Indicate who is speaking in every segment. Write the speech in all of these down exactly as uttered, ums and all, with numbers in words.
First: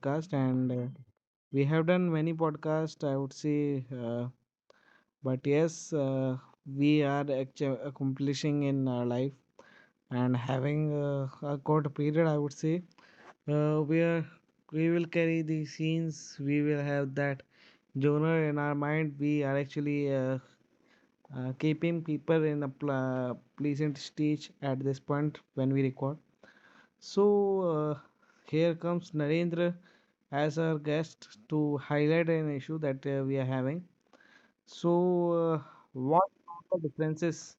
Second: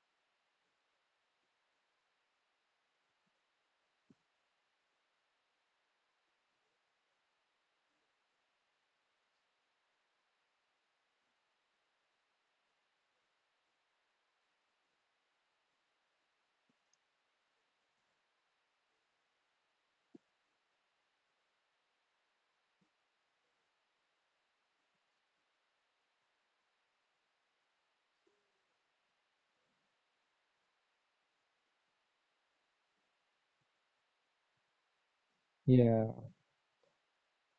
Speaker 1: podcast, and uh, we have done many podcasts. I would say, uh, but yes, uh, we are actu- accomplishing in our life and having uh, a good period. I would say, uh, where we will carry the scenes. We will have that genre in our mind. We are actually uh, uh, keeping people in a pl- pleasant stage at this point when we record. So uh, here comes Narendra as our guest to highlight an issue that uh, we are having. So uh,
Speaker 2: Yeah,
Speaker 1: what are the differences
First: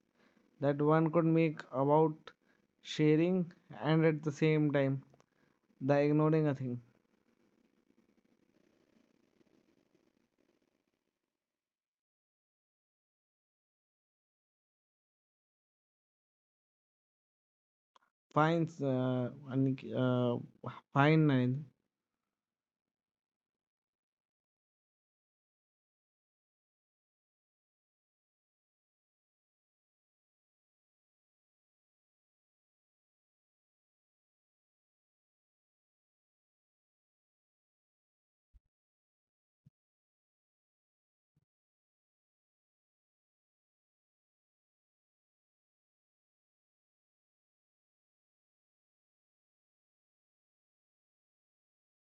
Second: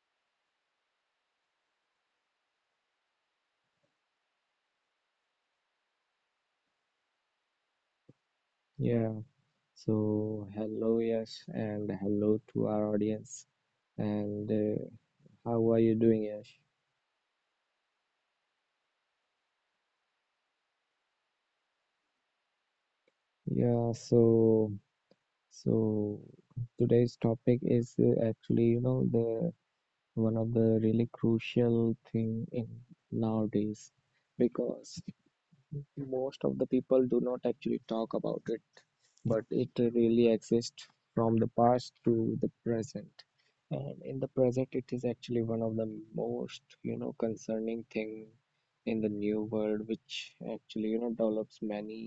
Speaker 1: that one could make about sharing and at the same time the ignoring a thing?
Speaker 2: yeah. So, hello, Yash, and hello to our audience. And uh, how are you doing, Yash?
Speaker 1: Fine, uh, Anik- uh, fine, Narendra.
Speaker 2: Yeah, so so today's topic is uh, actually, you know, the one of the really crucial thing in nowadays, because most of the people do not actually talk about it, but it really exists from the past to the present. And in the present it is actually one of the most you know concerning thing in the new world, which actually you know develops many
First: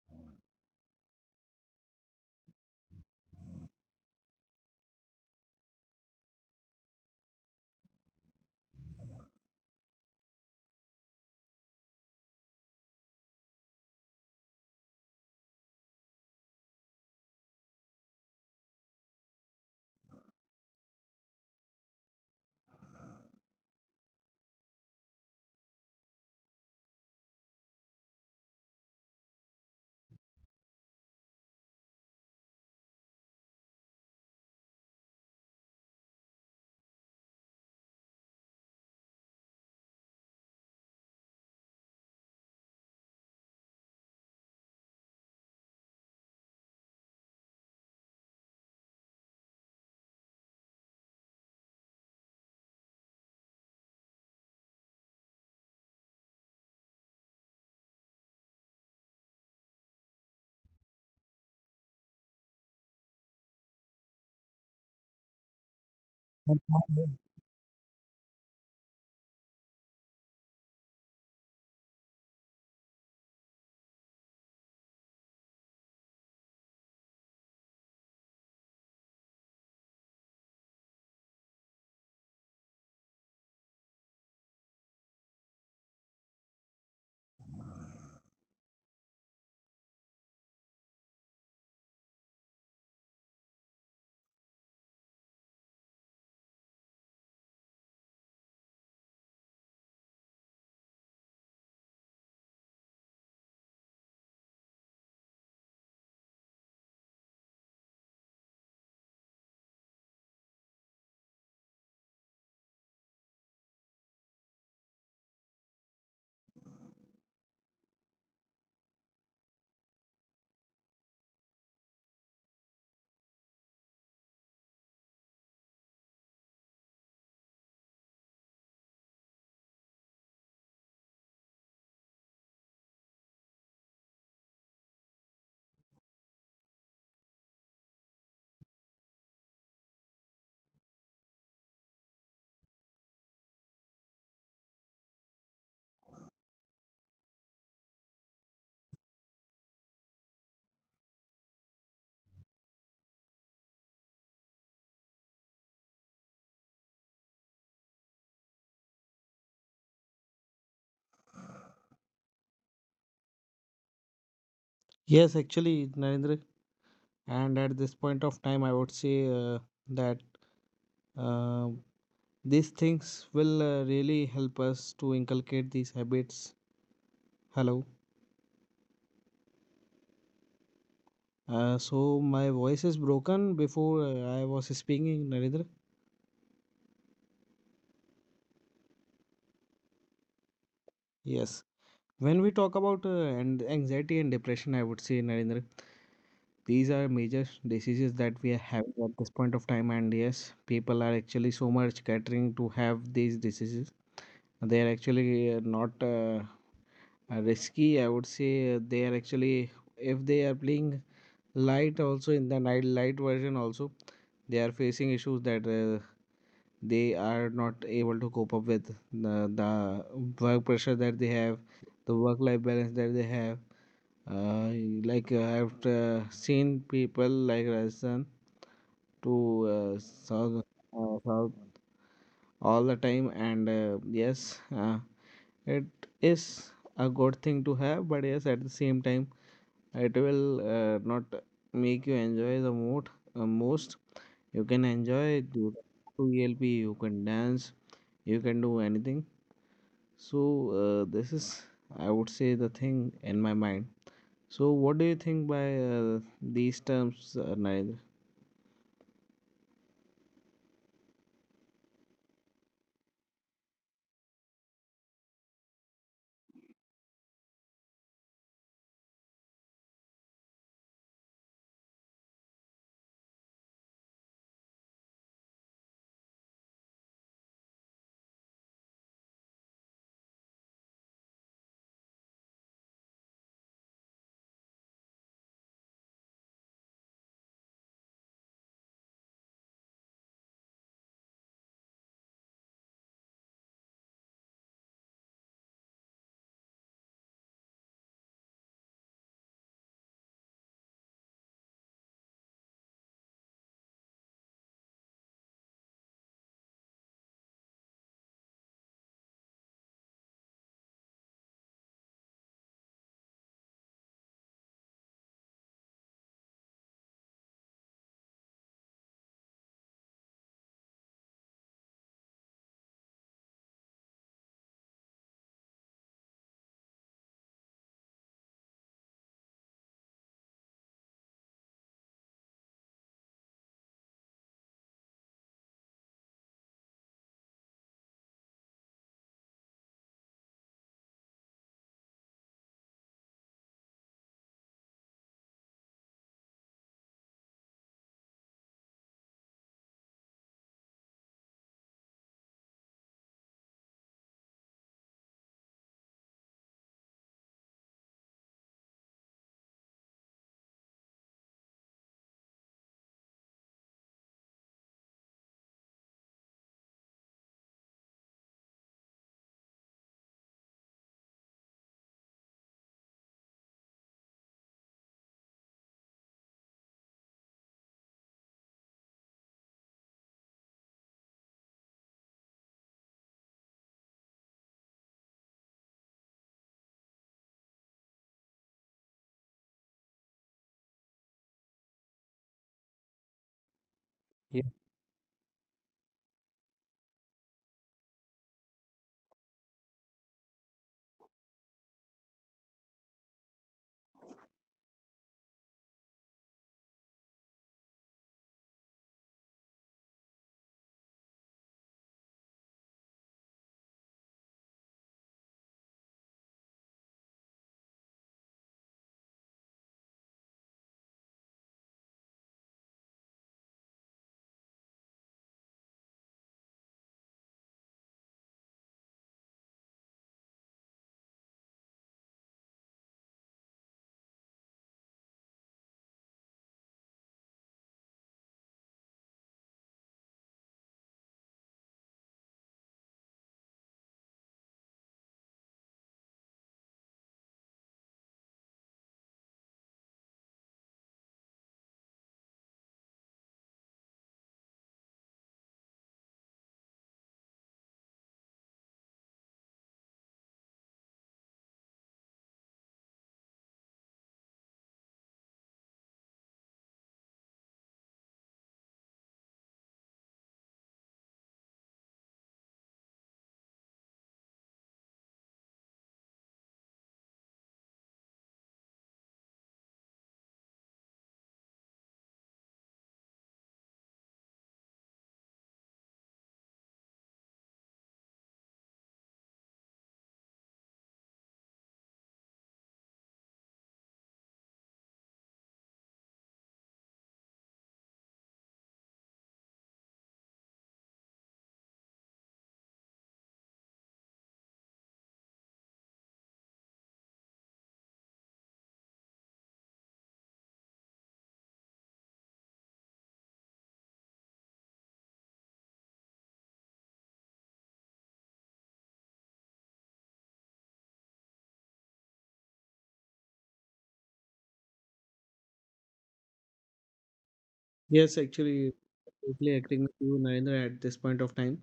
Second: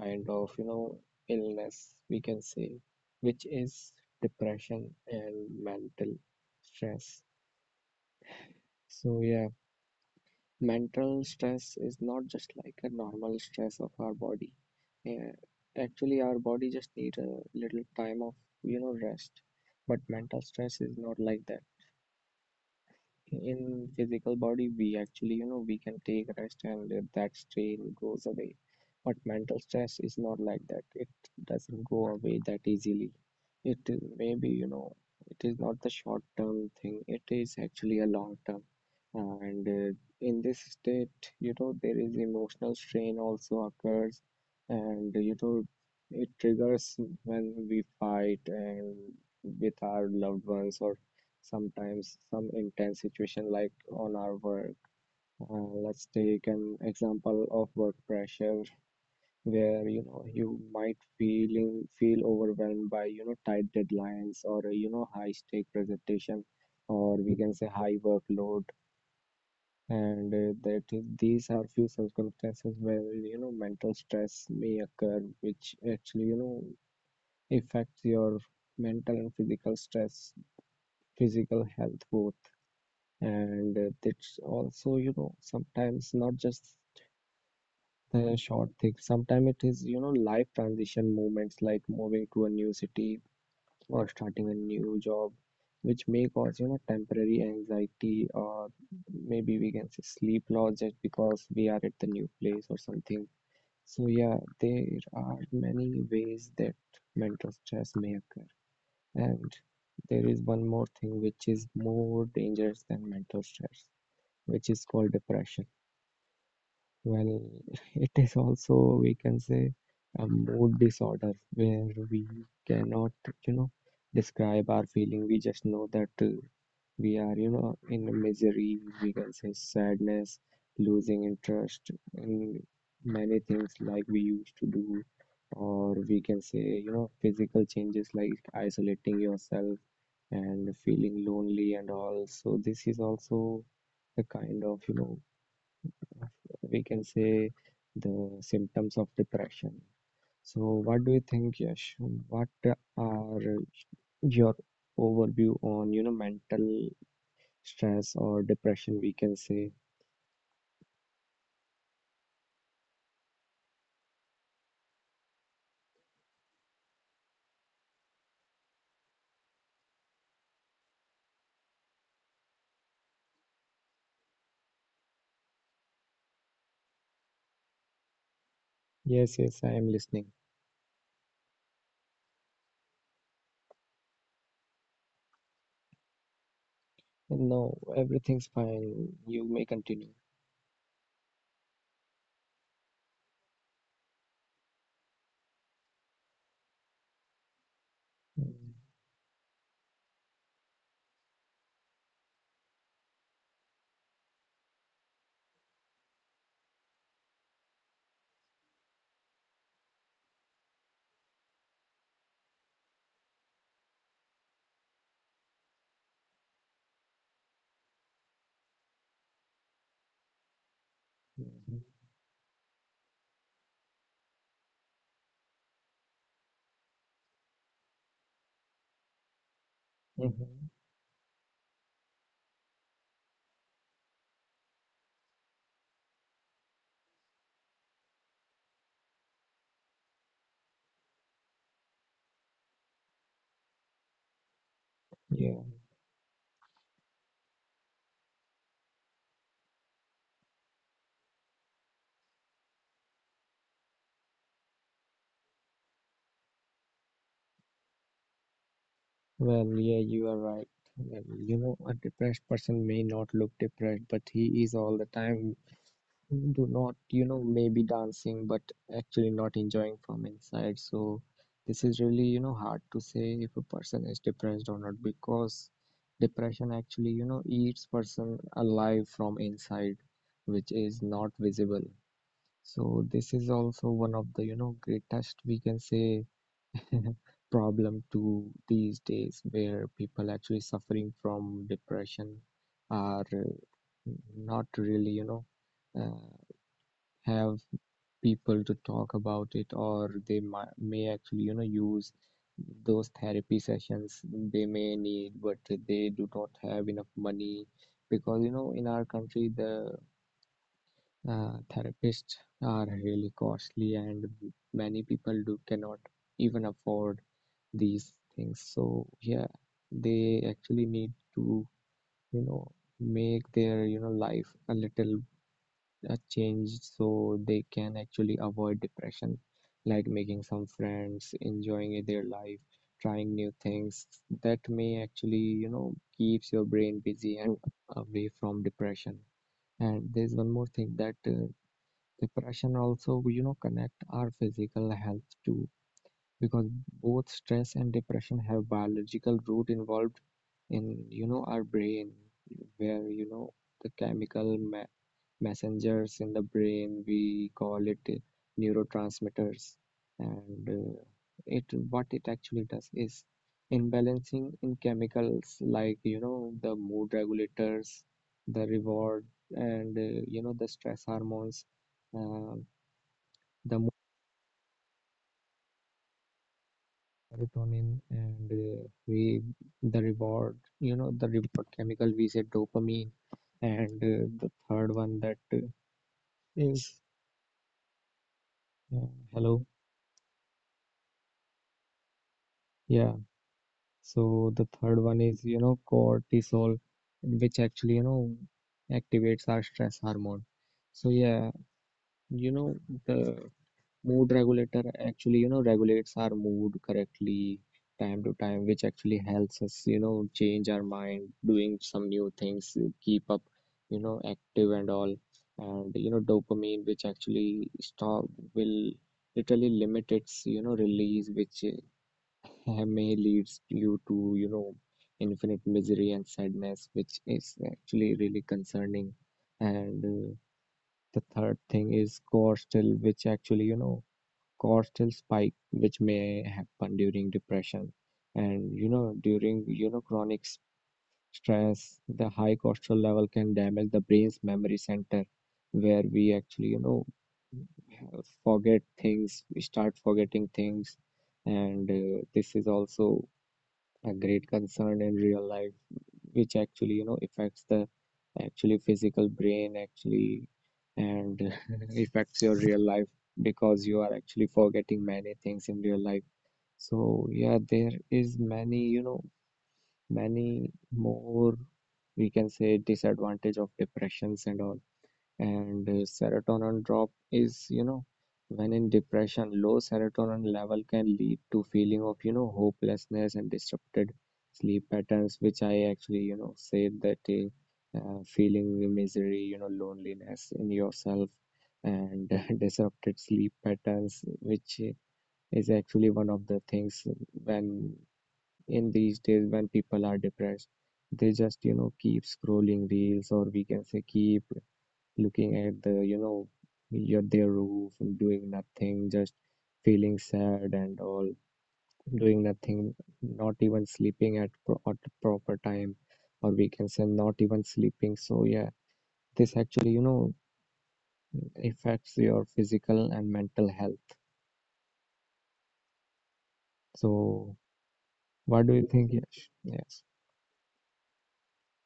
Speaker 2: kind of you know illness, we can say, which is depression and mental stress. So, yeah, mental stress is not just like a normal stress of our body. Uh, Actually, our body just need a little time of, you know, rest. But mental stress is not like that. In physical body, we actually, you know we can take rest and uh, that strain goes away, but mental stress is not like that. It doesn't go away that easily. It is, maybe, you know it is not the short term thing, it is actually a long term. And uh, in this state, you know there is emotional strain also occurs, and you know it triggers when we fight and with our loved ones, or sometimes some intense situation like on our work. Uh, let's take an example of work pressure, where you know you might feeling feel overwhelmed by, you know tight deadlines, or uh, you know high stake presentation, or we can say high workload. And uh, that is, these are few circumstances where you know mental stress may occur, which actually, you know affects your mental and physical stress, physical health, both. And uh, that's also, you know sometimes not just the short thing, sometimes it is, you know life transition moments like moving to a new city or starting a new job, which may cause, you know temporary anxiety, or maybe we can say sleep loss, just because we are at the new place or something. So, yeah, there are many ways that mental stress may occur. And there is one more thing which is more dangerous than mental stress, which is called depression. Well, it is also, we can say, a mood disorder where we cannot, you know, describe our feeling. We just know that uh, we are, you know, in misery, we can say sadness, losing interest in many things like we used to do, or we can say, you know, physical changes like isolating yourself and feeling lonely and all. So this is also the kind of, you know we can say, the symptoms of depression. So, what do you think, Yash? What are your overview on, you know mental stress or depression, we can say?
Speaker 1: Yes, actually, Narendra. And at this point of time, I would say uh, that Uh, these things will uh, really help us to inculcate these habits. Hello.
Speaker 2: Yes, yes, I am listening.
Speaker 1: Uh, so my voice is broken before uh, I was speaking, Narendra.
Speaker 2: No, everything's fine. You may continue.
Speaker 1: Yes. When we talk about uh, and anxiety and depression, I would say, Narendra, these are major diseases that we are having at this point of time, and yes, people are actually so much catering to have these diseases. They are actually uh, not uh, uh, risky, I would say. Uh, they are actually, if they are playing light also, in the night light version also, they are facing issues that uh, they are not able to cope up with the, the work pressure that they have,
Speaker 2: Mm-hmm.
Speaker 1: the work life balance that they have. uh, like uh, I've uh, seen people like Rajasthan to uh, South,
Speaker 2: Mm-hmm.
Speaker 1: uh, South all the time, and uh, yes, uh, it is a good thing to have. But yes, at the same time, it will uh, not make you enjoy the most. Uh, most you can enjoy, you can
Speaker 2: Yeah.
Speaker 1: do to E L P, you can dance, you can do anything. So, uh, this is, I would say, the thing in my mind. So, what do you think by uh, these terms, uh, Narendra?
Speaker 2: Well, yeah, you are right. Well, you know, a depressed person may not look depressed, but he is all the time do not, you know, maybe dancing, but actually not enjoying from inside. So this is really, you know, hard to say if a person is depressed or not, because depression actually, you know, eats person alive from inside, which is not visible. So this is also one of the, you know, greatest, we can say, problem to these days, where people actually suffering from depression are uh, not really, you know, uh, have people to talk about it, or they might, may actually, you know use those therapy sessions they may need, but they do not have enough money, because, you know in our country the uh, therapists are really costly, and many people do cannot even afford these things. So, yeah, they actually need to, you know, make their, you know, life a little, a change, so they can actually avoid depression, like making some friends, enjoying their life, trying new things, that may actually, you know, keeps your brain busy and away from depression. And there's one more thing, that uh, depression also, you know, connect our physical health too, because both stress and depression have biological root involved in, you know our brain, where, you know the chemical ma- messengers in the brain, we call it uh, neurotransmitters. And uh, it, what it actually does is imbalancing in chemicals like, you know the mood regulators, the reward, and uh, you know the stress hormones, uh, the serotonin, and uh, we, the reward, you know the reward chemical, we say dopamine. And uh, the third one, that uh, is, uh, hello, yeah, so
Speaker 1: Yeah.
Speaker 2: the third one is, you know cortisol, which actually, you know activates our stress hormone. So, yeah, you know the mood regulator actually, you know regulates our mood correctly, time to time, which actually helps us, you know change our mind, doing some new things, uh, keep up, you know active and all. And, you know dopamine, which actually stop, will literally limit its, you know release, which uh, may leads you to, you know infinite misery and sadness, which is actually really concerning. And uh, the third thing is core still, which actually, you know cortisol spike, which may happen during depression. And, you know during, you know chronic s- stress, the high cortisol level can damage the brain's memory center, where we actually, you know forget things, we start forgetting things. And uh, this is also a great concern in real life, which actually, you know affects the actually physical brain, actually, and affects your real life, because you are actually forgetting many things in real life. So, yeah, there is many, you know, many more, we can say, disadvantage of depressions and all. And uh, serotonin drop is, you know, when in depression low serotonin level can lead to feeling of, you know hopelessness and disrupted sleep patterns, which I actually, you know say that uh, uh, feeling misery, you know loneliness in yourself, and disrupted sleep patterns, which uh, is actually one of the things when, in these days, when people are depressed, they just, you know, keep scrolling reels, or we can say keep looking at the, you know, your, their roof, doing nothing, just feeling sad and all, doing nothing, not even sleeping at, pro at the proper time, or we can say not even sleeping. So, yeah, this actually, you know, affects your physical and mental health. So,
Speaker 1: Yes,
Speaker 2: what do you
Speaker 1: actually,
Speaker 2: think, Yash?
Speaker 1: totally
Speaker 2: Yes.
Speaker 1: agreeing with you, Narendra, at this point of time,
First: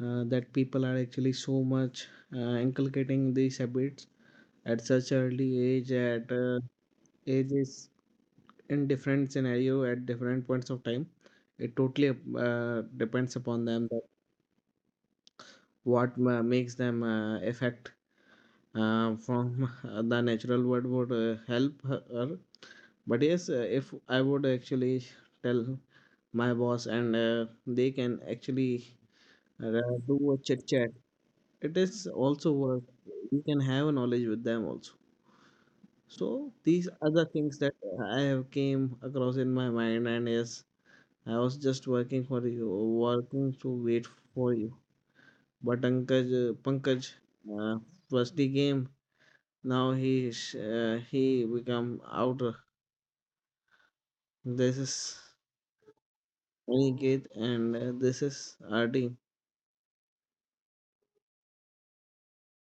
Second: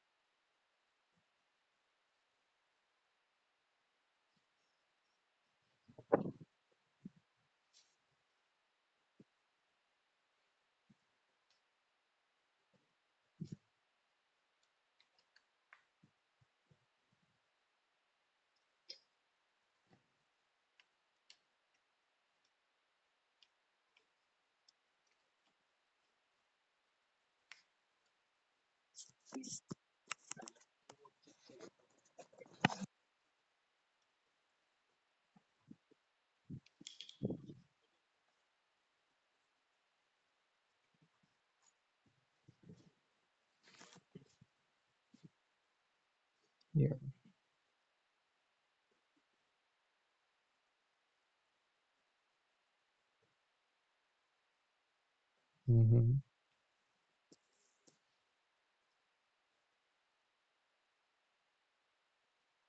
Speaker 1: uh, that people are actually so much uh, inculcating these habits at such early age, at uh, ages in different scenario, at different points of time. It totally uh, depends upon them that what ma- makes them uh, affect uh, from the natural word would uh, help her, but yes, uh, if I would actually tell my boss and uh, they can actually uh, do a chit chat. It is also work, you can have a knowledge with them also. So these are the things that I have came across in my mind. And yes, I was just working for you, working to wait for you, but pankaj uh,
Speaker 2: Yeah.
Speaker 1: pankaj uh, first game. Now he is, uh, he become outer. This is
Speaker 2: Hmm.
Speaker 1: Aniket, and uh, this is R D.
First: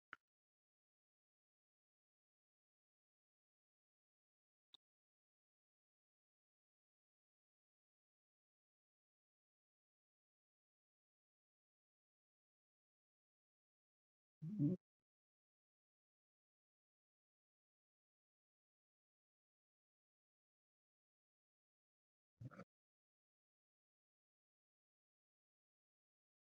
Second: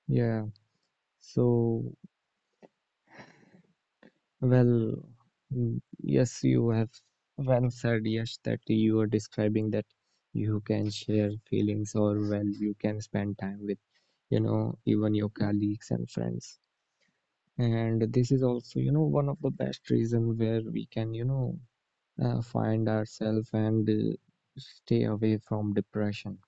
Speaker 2: Yeah. So, well, mm, yes, you have well said, yes, that you are describing that you can share feelings, or, well, you can spend time with, you know, even your colleagues and friends. And this is also, you know, one of the best reason where we can, you know, uh, find ourselves and uh, stay away from depression.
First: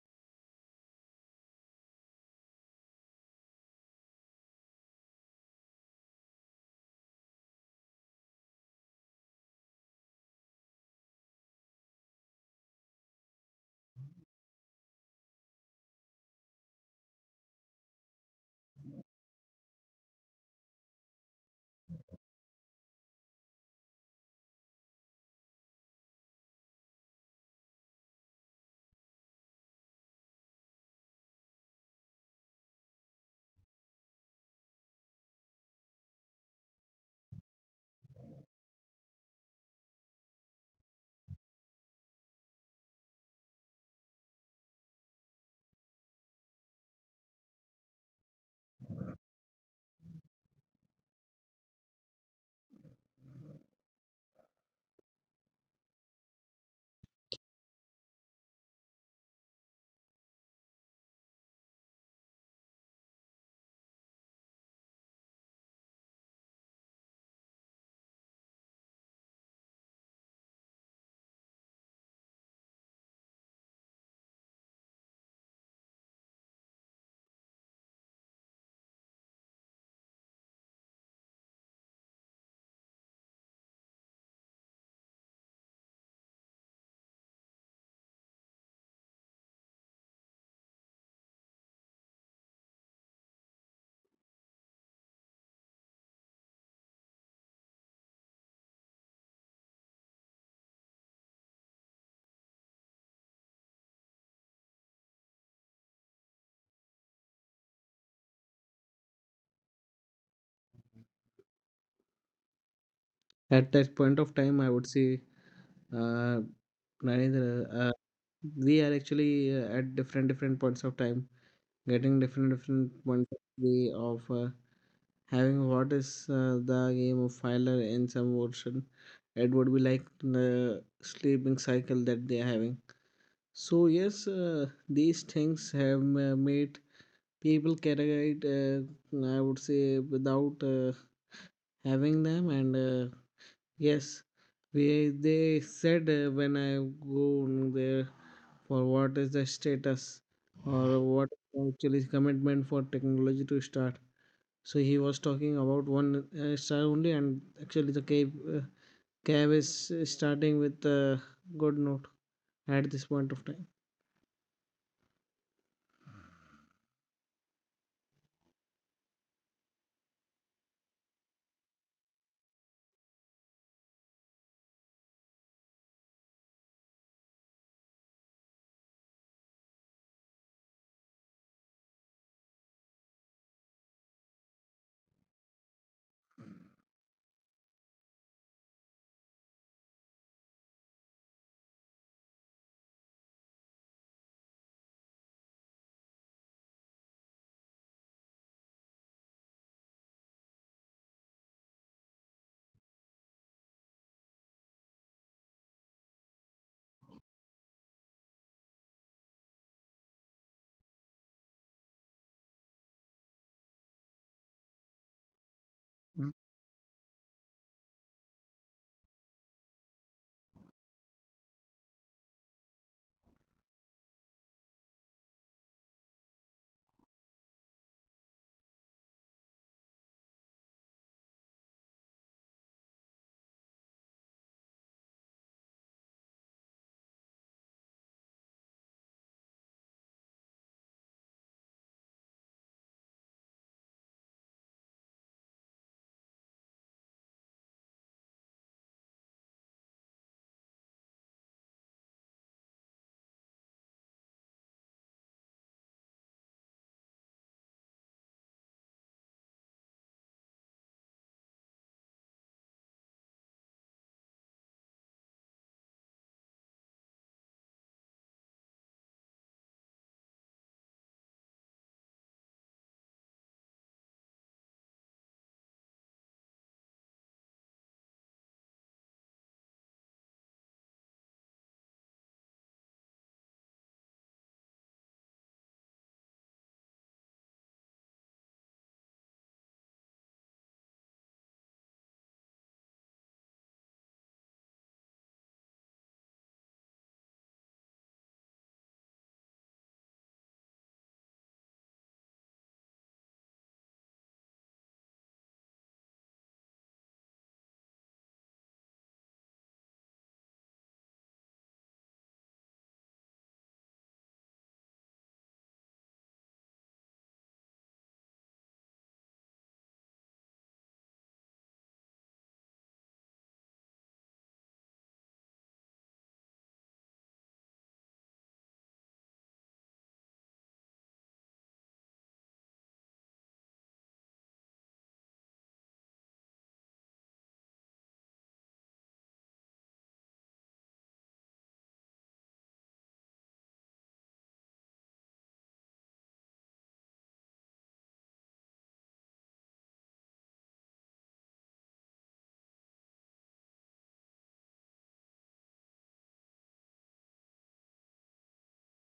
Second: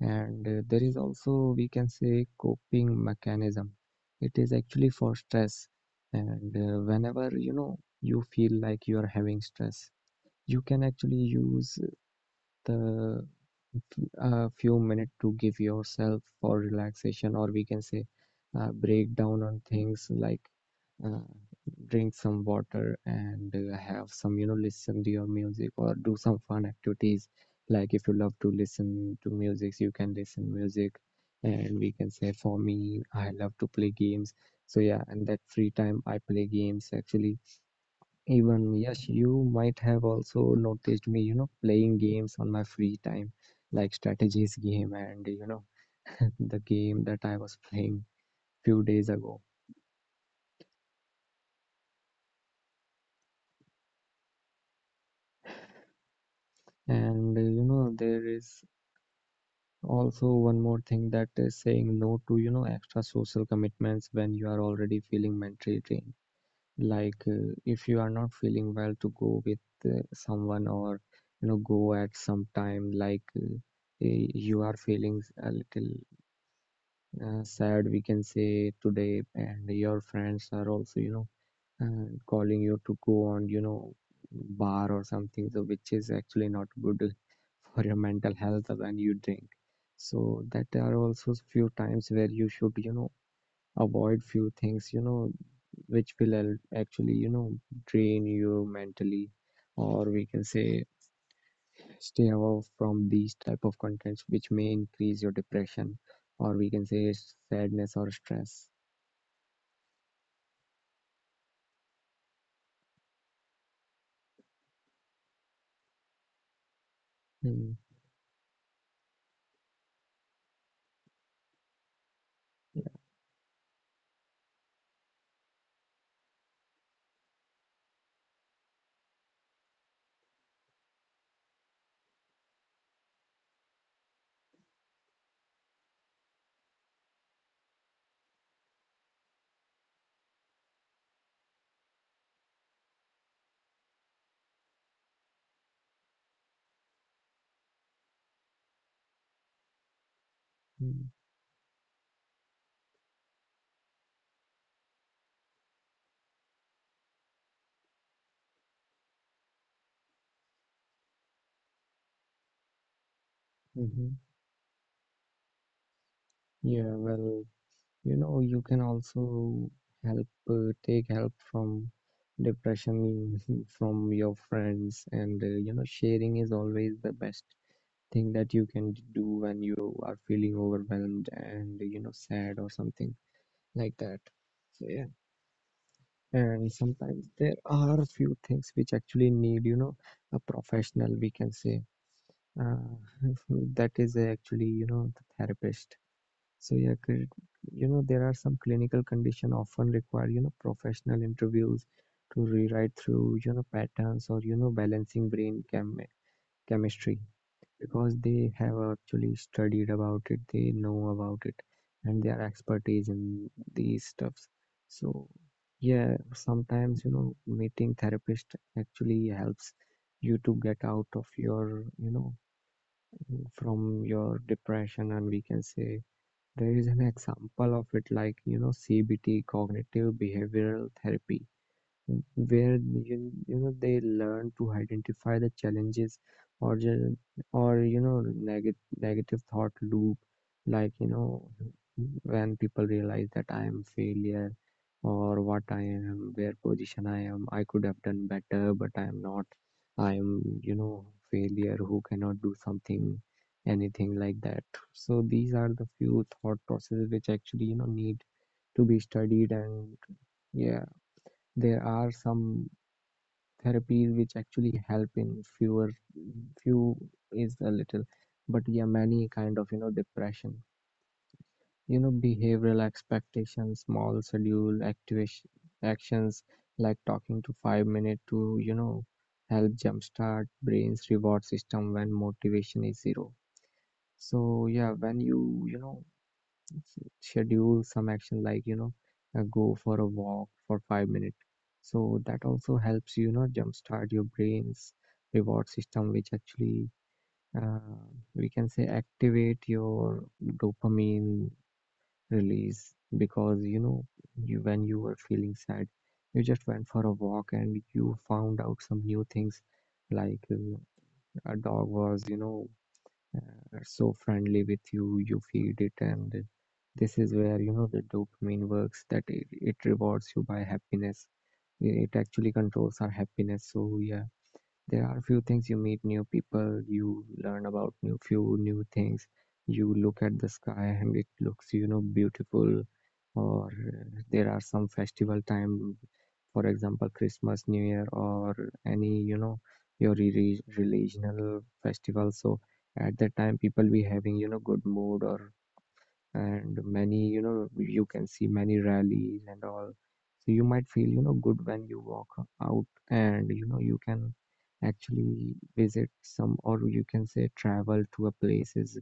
Speaker 2: And uh, there is also, we can say, coping mechanism. It is actually for stress. And uh, whenever, you know you feel like you are having stress, you can actually use the, a few minutes to give yourself for relaxation, or we can say uh, break down on things like uh, drink some water, and uh, have some, you know listen to your music, or do some fun activities. Like, if you love to listen to music you can listen music, and we can say, for me, I love to play games. So, yeah, and that free time I play games, actually. Even, yes, you might have also noticed me, you know playing games on my free time, like strategies game, and, you know, the game that I was playing few days ago. And uh, you know, there is also one more thing, that is saying no to, you know, extra social commitments when you are already feeling mentally drained. Like, uh, if you are not feeling well to go with uh, someone, or, you know, go at some time, like, uh, eh, you are feeling a little uh, sad, we can say today, and your friends are also, you know, and calling you to go on, you know bar or something, so which is actually not good for your mental health when you drink. So that, there are also few times where you should, you know, avoid few things, you know, which will al- actually, you know drain you mentally, or we can say stay away from these type of contents which may increase your depression, or we can say sadness or stress.
Speaker 1: At that point of time, I would say uh, Narendra,
Speaker 2: Mm.
Speaker 1: uh, we are actually uh, at different different points of time, getting different
Speaker 2: Yeah.
Speaker 1: different points of way of uh, having what is uh, the game of Filer in some version. It would be like the sleeping cycle that they are having. So yes, uh, these things have ma- made people carry it uh, I would say without uh, having them, and uh, yes, we they said uh, when I go there for what is the status, or
Speaker 2: Mm.
Speaker 1: what actually commitment for technology to start. So he was talking about one uh, star only, and actually the cab, uh, cab is uh, starting with a good note at this point of time.
Speaker 2: Mhm. Yeah, well, you know, you can also help, uh, take help from depression from your friends. And, uh, you know, sharing is always the best thing that you can do when you are feeling overwhelmed and, you know, sad or something like that. So, yeah, and sometimes there are a few things which actually need, you know, a professional, we can say. Uh, that is actually, you know, the therapist. So yeah, cl- you know there are some clinical condition often require you know professional interviews to rewrite through you know patterns or you know balancing brain chem- chemistry, because they have actually studied about it, they know about it, and they are expertise in these stuffs. So yeah,
Speaker 1: Mm.
Speaker 2: sometimes you know meeting therapist actually helps you to get out of your you know from your depression, and we can say there is an example of it, like, you know, C B T, cognitive behavioral therapy, where you, you know they learn to identify the challenges or ju- or you know negative negative thought loop, like, you know, when people realize that I am failure, or what I am where position I am, I could have done better but I am not. I am, you know, failure who cannot do something, anything like that. So these are the few thought processes which actually, you know, need to be studied. And yeah, there are some therapies which actually help in fewer few, is a little. But yeah, many kind of, you know, depression, you know, behavioral expectations, small schedule activation actions, like talking to five minutes to, you know, help jumpstart brain's reward system when motivation is zero. So yeah, when you you know, schedule some action, like, you know, uh, go for a walk for five minutes, so that also helps you, know jumpstart your brain's reward system, which actually uh, we can say activate your dopamine release, because, you know, you when you were feeling sad, you just went for a walk and you found out some new things, like uh, a dog was, you know, are so friendly with you, you feed it. And this is where, you know, the dopamine works, that it, it rewards you by happiness, it actually controls our happiness. So yeah, there are few things: you meet new people, you learn about new few new things, you look at the sky and it looks, you know, beautiful. Or uh, there are some festival time, for example, Christmas, New Year, or any, you know, your re- re- relational festival. So at that time, people be having, you know, good mood or, and many, you know, you can see many rallies and all, so you might feel, you know, good when you walk out, and you know you can actually visit some, or you can say travel to a places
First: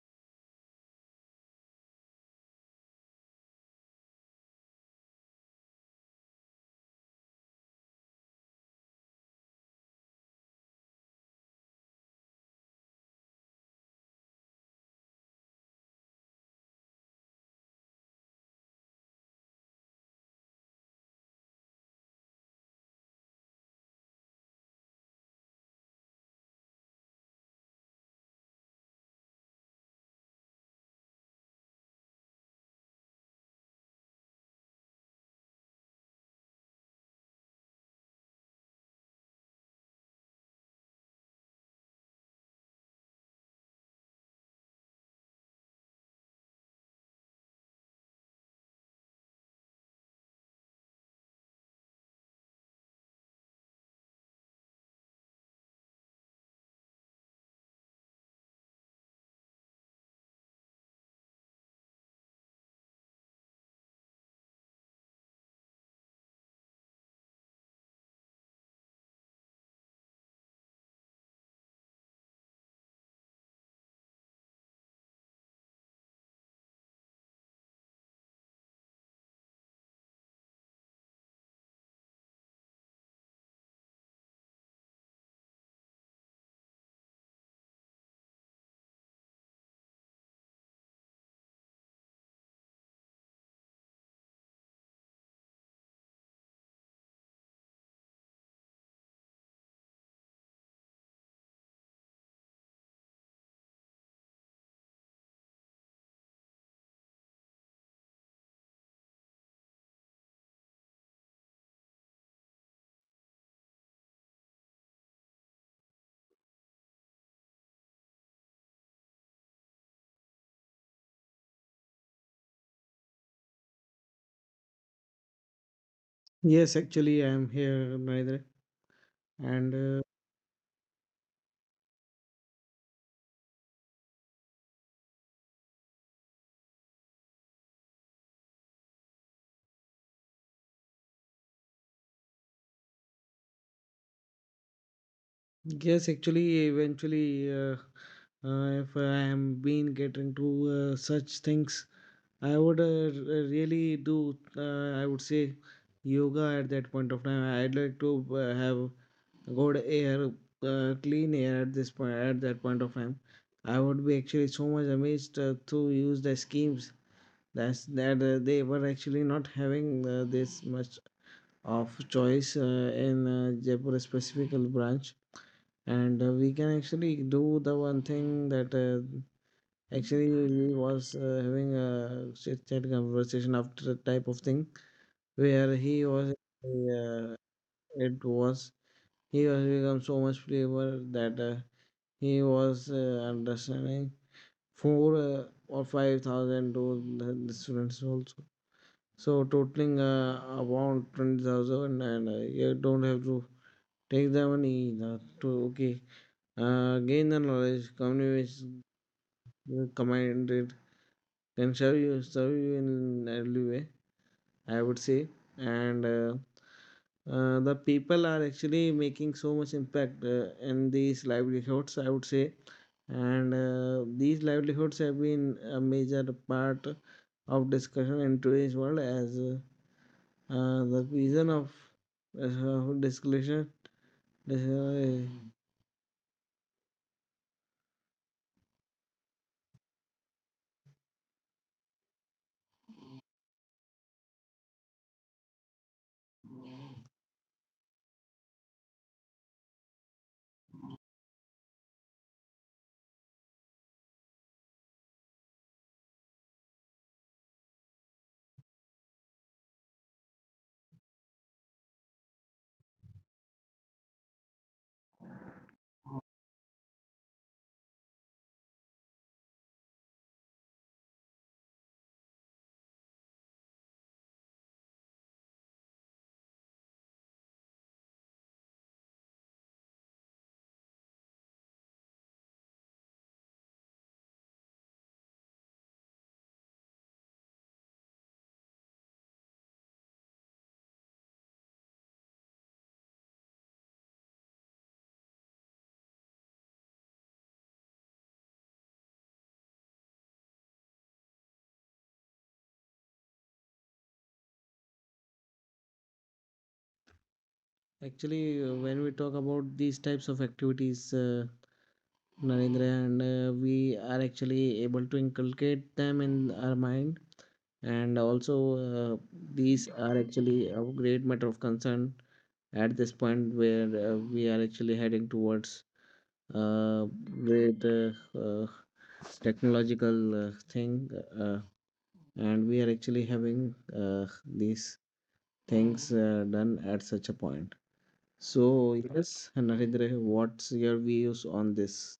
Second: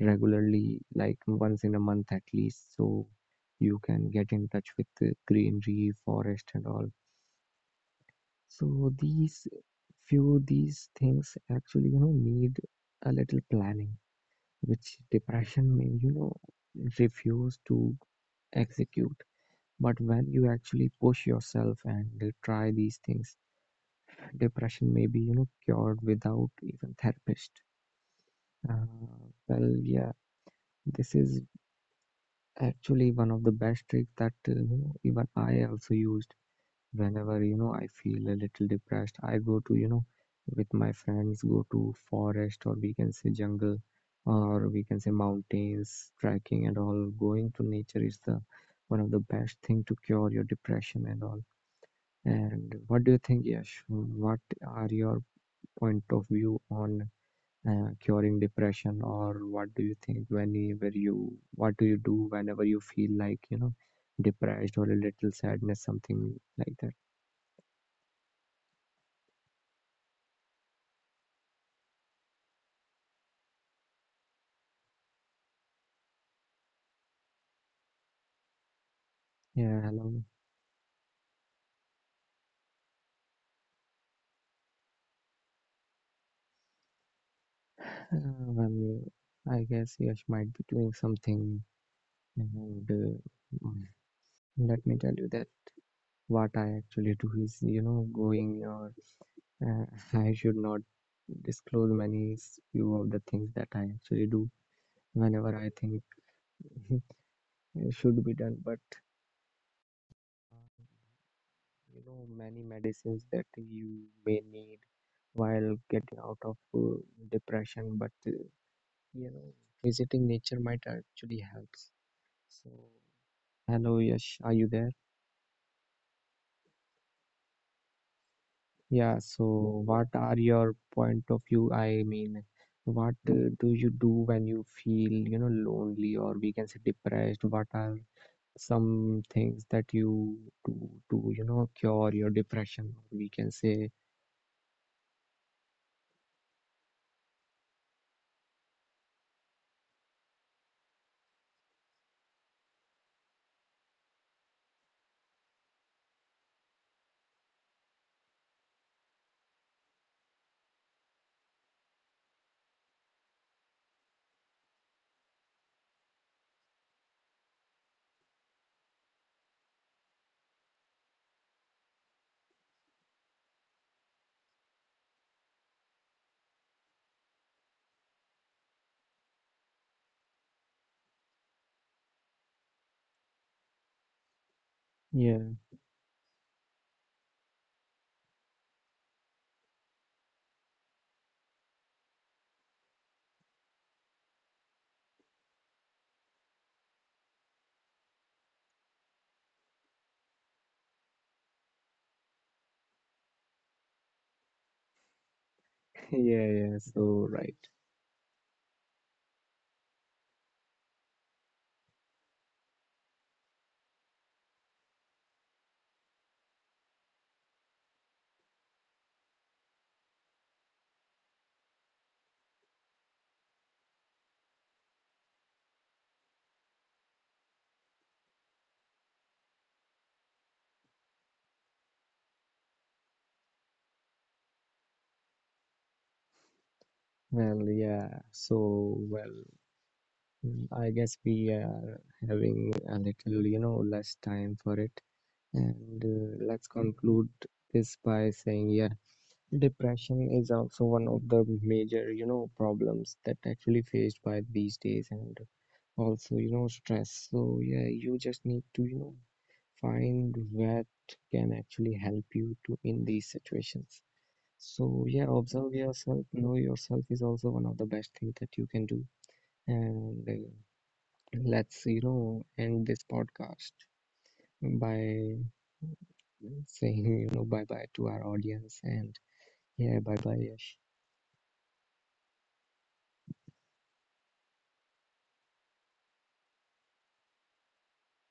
Speaker 2: regularly, like once in a month at least, so you can get in touch with the greenery forest and all. So these few these things actually, you know, need a little planning, which depression may, you know, refuse to execute. But when you actually push yourself and uh, try these things, depression may be, you know, cured without even therapist. Uh, well, yeah, this is actually one of the best tricks that uh, you know, even I also used. Whenever, you know, I feel a little depressed, I go to, you know, with my friends, go to forest, or we can say jungle, or we can say mountains, trekking and all. Going to nature is the one of the best thing to cure your depression and all. And what do you think, Yash? What are your point of view on uh, curing depression? Or what do you think whenever you, what do you do whenever you feel like, you know, depressed or a little sadness, something like that? Yeah, hello. Well, I guess Yash might be doing something. And uh, mm, let me tell you that what I actually do is, you know, going or uh, I should not disclose many s- few of the things that I actually do whenever I think it should be done. But uh, you know, many medicines that you may need while getting out of uh, depression, but uh, you know, visiting nature might actually helps. So. Hello, Yash. Are you there?
Speaker 1: Yes, actually, I am here neither,
Speaker 2: Yeah, so
Speaker 1: and uh,
Speaker 2: what are your point of view? I mean, what uh, do you do when you feel, you know, lonely, or we can say depressed? What are some things that you do to, you know, cure your depression, we can say?
Speaker 1: yes, actually, eventually, uh, uh, if I am been getting to uh, such things, I would uh, r- really do. Uh, I would say yoga at that point of time. I'd like to uh, have good air, uh, clean air at this point. At that point of time, I would be actually so much amazed uh, to use the schemes that's, that uh, they were actually not having uh, this much of choice uh, in uh, Jaipur specific branch. And uh, we can actually do the one thing that uh, actually Lee was uh, having a chit chat conversation after that type of thing,
Speaker 2: Yeah,
Speaker 1: where he was, uh, it was he was become so much clever that uh, he was uh, understanding four uh, or five thousand to the, the students also, so totaling uh, about twenty thousand, and uh, you don't have to take the money uh, to, okay,
Speaker 2: yeah, yeah.
Speaker 1: uh,
Speaker 2: So,
Speaker 1: gain the
Speaker 2: right.
Speaker 1: knowledge, communicate, you commanded, can serve you, serve you in early way, I would say. And uh, uh, the people are actually making so much impact uh, in these livelihoods, I would say. And uh, these livelihoods have been a major part of discussion in today's world as uh, uh, the reason of uh, discussion, this, uh,
Speaker 2: Well, yeah. So, well, mm, I guess we are having a little, you know, less time for it. And uh, let's conclude this by saying, yeah. Depression is also one of the major, you know, problems that actually faced by these days, and also, you know, stress. So yeah, you just need to, you know, find what can actually help you to in these situations. So yeah, observe yourself, know yourself is also one of the best things that you can do. And uh, let's, you know, end this podcast by saying, you know, bye bye to our audience. And yeah, bye bye, Yash.
Speaker 1: actually uh, when we talk about these types of activities, uh, Narendra, and uh, we are actually able to inculcate them in our mind. And also, uh, these are actually a great matter of concern at this point where uh, we are actually heading towards uh, great uh, uh, technological uh, thing. Uh, and we are actually having uh, these things uh, done at such a point. So, yes, Narendra, what's your views on this?